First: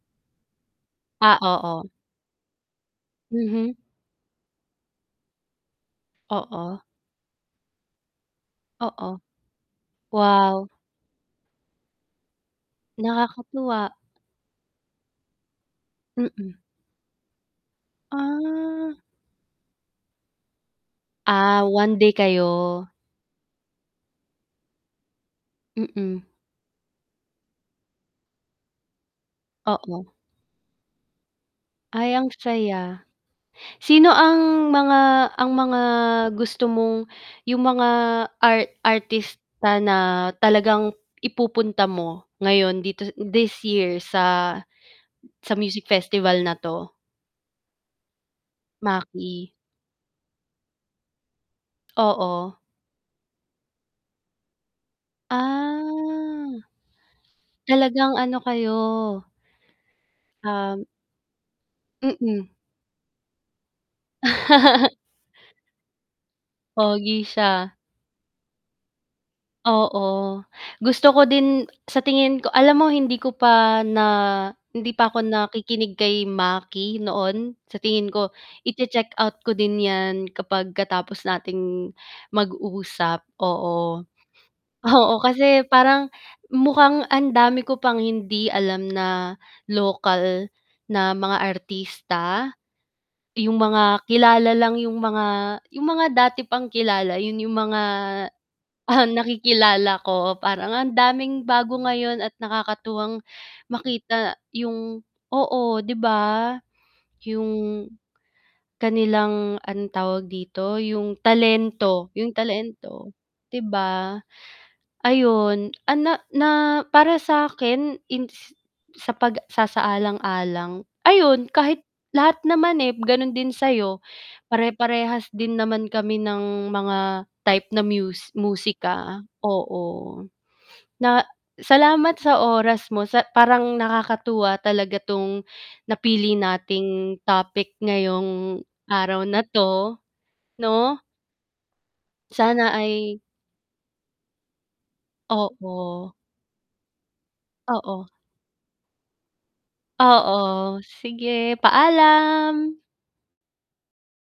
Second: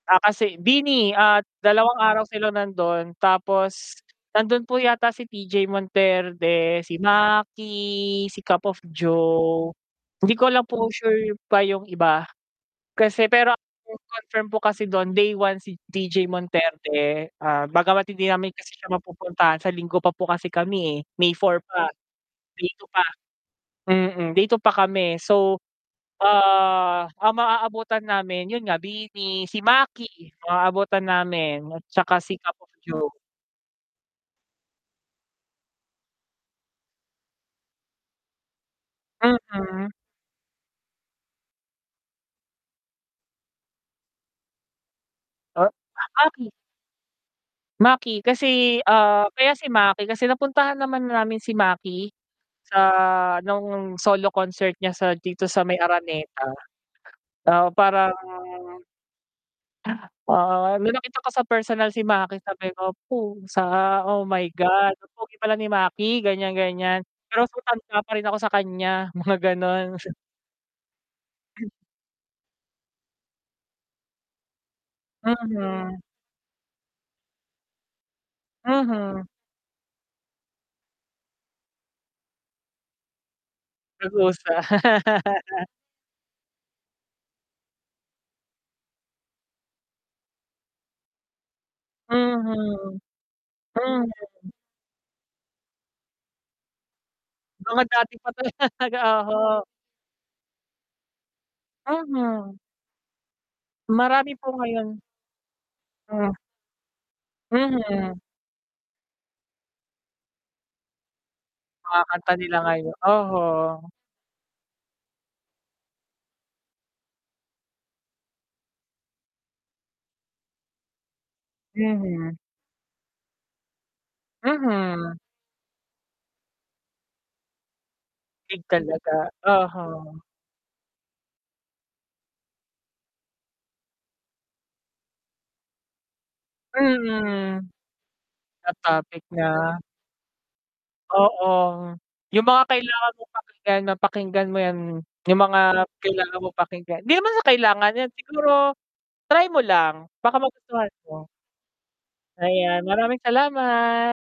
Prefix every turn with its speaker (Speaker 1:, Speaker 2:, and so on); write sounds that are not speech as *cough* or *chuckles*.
Speaker 1: Ah, kasi BINI
Speaker 2: Ah,
Speaker 1: at
Speaker 2: oo.
Speaker 1: dalawang araw sila nandon
Speaker 2: Mhm.
Speaker 1: tapos nandun po yata si TJ Monterde,
Speaker 2: Oo.
Speaker 1: si Maki, si Cup of
Speaker 2: Oo.
Speaker 1: Joe, hindi ko lang
Speaker 2: Wow.
Speaker 1: po sure pa yung iba kasi pero ang
Speaker 2: Nakakatuwa.
Speaker 1: nag-confirm po kasi dun day 1 si TJ
Speaker 2: Mm.
Speaker 1: Monterde, ah, bagamat hindi namin kasi siya
Speaker 2: Ah.
Speaker 1: mapupuntahan sa Linggo pa po kasi kami eh, May 4
Speaker 2: Ah,
Speaker 1: pa,
Speaker 2: 1 day
Speaker 1: day 2
Speaker 2: kayo.
Speaker 1: pa, mm, day 2 pa kami so,
Speaker 2: Mm.
Speaker 1: ah, ang maabutan namin yun nga BINI, si
Speaker 2: Oo.
Speaker 1: Maki maabutan namin at
Speaker 2: Ay
Speaker 1: tsaka
Speaker 2: ang
Speaker 1: si Cup of
Speaker 2: saya.
Speaker 1: Joe.
Speaker 2: Sino ang mga ang mga gusto mong yung mga art artista
Speaker 1: Mm.
Speaker 2: na talagang ipupunta mo ngayon dito, this year sa sa
Speaker 1: Ah,
Speaker 2: music festival
Speaker 1: Maki
Speaker 2: na 'to?
Speaker 1: Maki kasi, ah,
Speaker 2: Maki.
Speaker 1: kaya si Maki kasi napuntahan naman na namin si Maki
Speaker 2: Oo.
Speaker 1: sa nung solo concert niya sa dito sa may Araneta,
Speaker 2: Ah,
Speaker 1: ah,
Speaker 2: talagang
Speaker 1: parang
Speaker 2: ano kayo.
Speaker 1: ah,
Speaker 2: Um
Speaker 1: nung nakita ko sa personal si Maki
Speaker 2: Mm.
Speaker 1: sabi ko, "Pusa, oh my God!
Speaker 2: *laughs*
Speaker 1: Ang pogi pala ni Maki," ganyan-ganyan,
Speaker 2: Pogi
Speaker 1: pero mas
Speaker 2: siya.
Speaker 1: matanda pa rin ako sa kanya mga ganon. *chuckles*
Speaker 2: Oo, gusto ko din, sa tingin ko alam mo, hindi ko pa na hindi pa ako nakikinig
Speaker 1: Mhm.
Speaker 2: kay Maki noon sa tingin ko
Speaker 1: Mhm.
Speaker 2: i-che-checkout ko din 'yan kapag katapos nating mag-usap, oo,
Speaker 1: Nag-usa
Speaker 2: oo, kasi
Speaker 1: *laughs*
Speaker 2: parang mukhang ang dami ko pang hindi alam na lokal na mga artista,
Speaker 1: Mhm.
Speaker 2: yung mga
Speaker 1: Mhm.
Speaker 2: kilala lang yung mga yung mga dati pang kilala yun yung mga
Speaker 1: Mga dati pa talaga, oho.
Speaker 2: nakikilala ko parang ang daming bago ngayon at
Speaker 1: Mhm.
Speaker 2: nakakatuwang
Speaker 1: Marami
Speaker 2: makita
Speaker 1: po
Speaker 2: yung
Speaker 1: ngayon.
Speaker 2: oo, 'di
Speaker 1: Hmm.
Speaker 2: ba? Yung
Speaker 1: Mhm.
Speaker 2: kanilang, anong tawag dito, yung
Speaker 1: Mga
Speaker 2: talento yung
Speaker 1: kanta nila ngayon
Speaker 2: talento
Speaker 1: oho.
Speaker 2: 'di ba, ayun ana na para sakin sa pagsasaalang-alang ayun kahit
Speaker 1: Mhm.
Speaker 2: lahat naman eh, ganun din sa'yo,
Speaker 1: Mhm.
Speaker 2: pare-parehas din naman kami ng mga type na mus
Speaker 1: Big
Speaker 2: musika,
Speaker 1: talaga, oho.
Speaker 2: oo. Na salamat sa oras mo sa parang nakakatuwa talaga 'tong napili nating
Speaker 1: Mm.
Speaker 2: topic ngayong
Speaker 1: Na topic
Speaker 2: araw na
Speaker 1: na.
Speaker 2: 'to, 'no?
Speaker 1: Oo, yung mga
Speaker 2: Sana
Speaker 1: kailangan
Speaker 2: ay
Speaker 1: mong pakinggan, mapakinggan mo yan, yung mga
Speaker 2: Oo.
Speaker 1: kailangan mong pakinggan, 'di naman sa kailangan
Speaker 2: Oo.
Speaker 1: yan, siguro try mo lang baka
Speaker 2: Oo,
Speaker 1: magustuhan mo.
Speaker 2: sige
Speaker 1: Ayan,
Speaker 2: paalam.
Speaker 1: maraming salamat!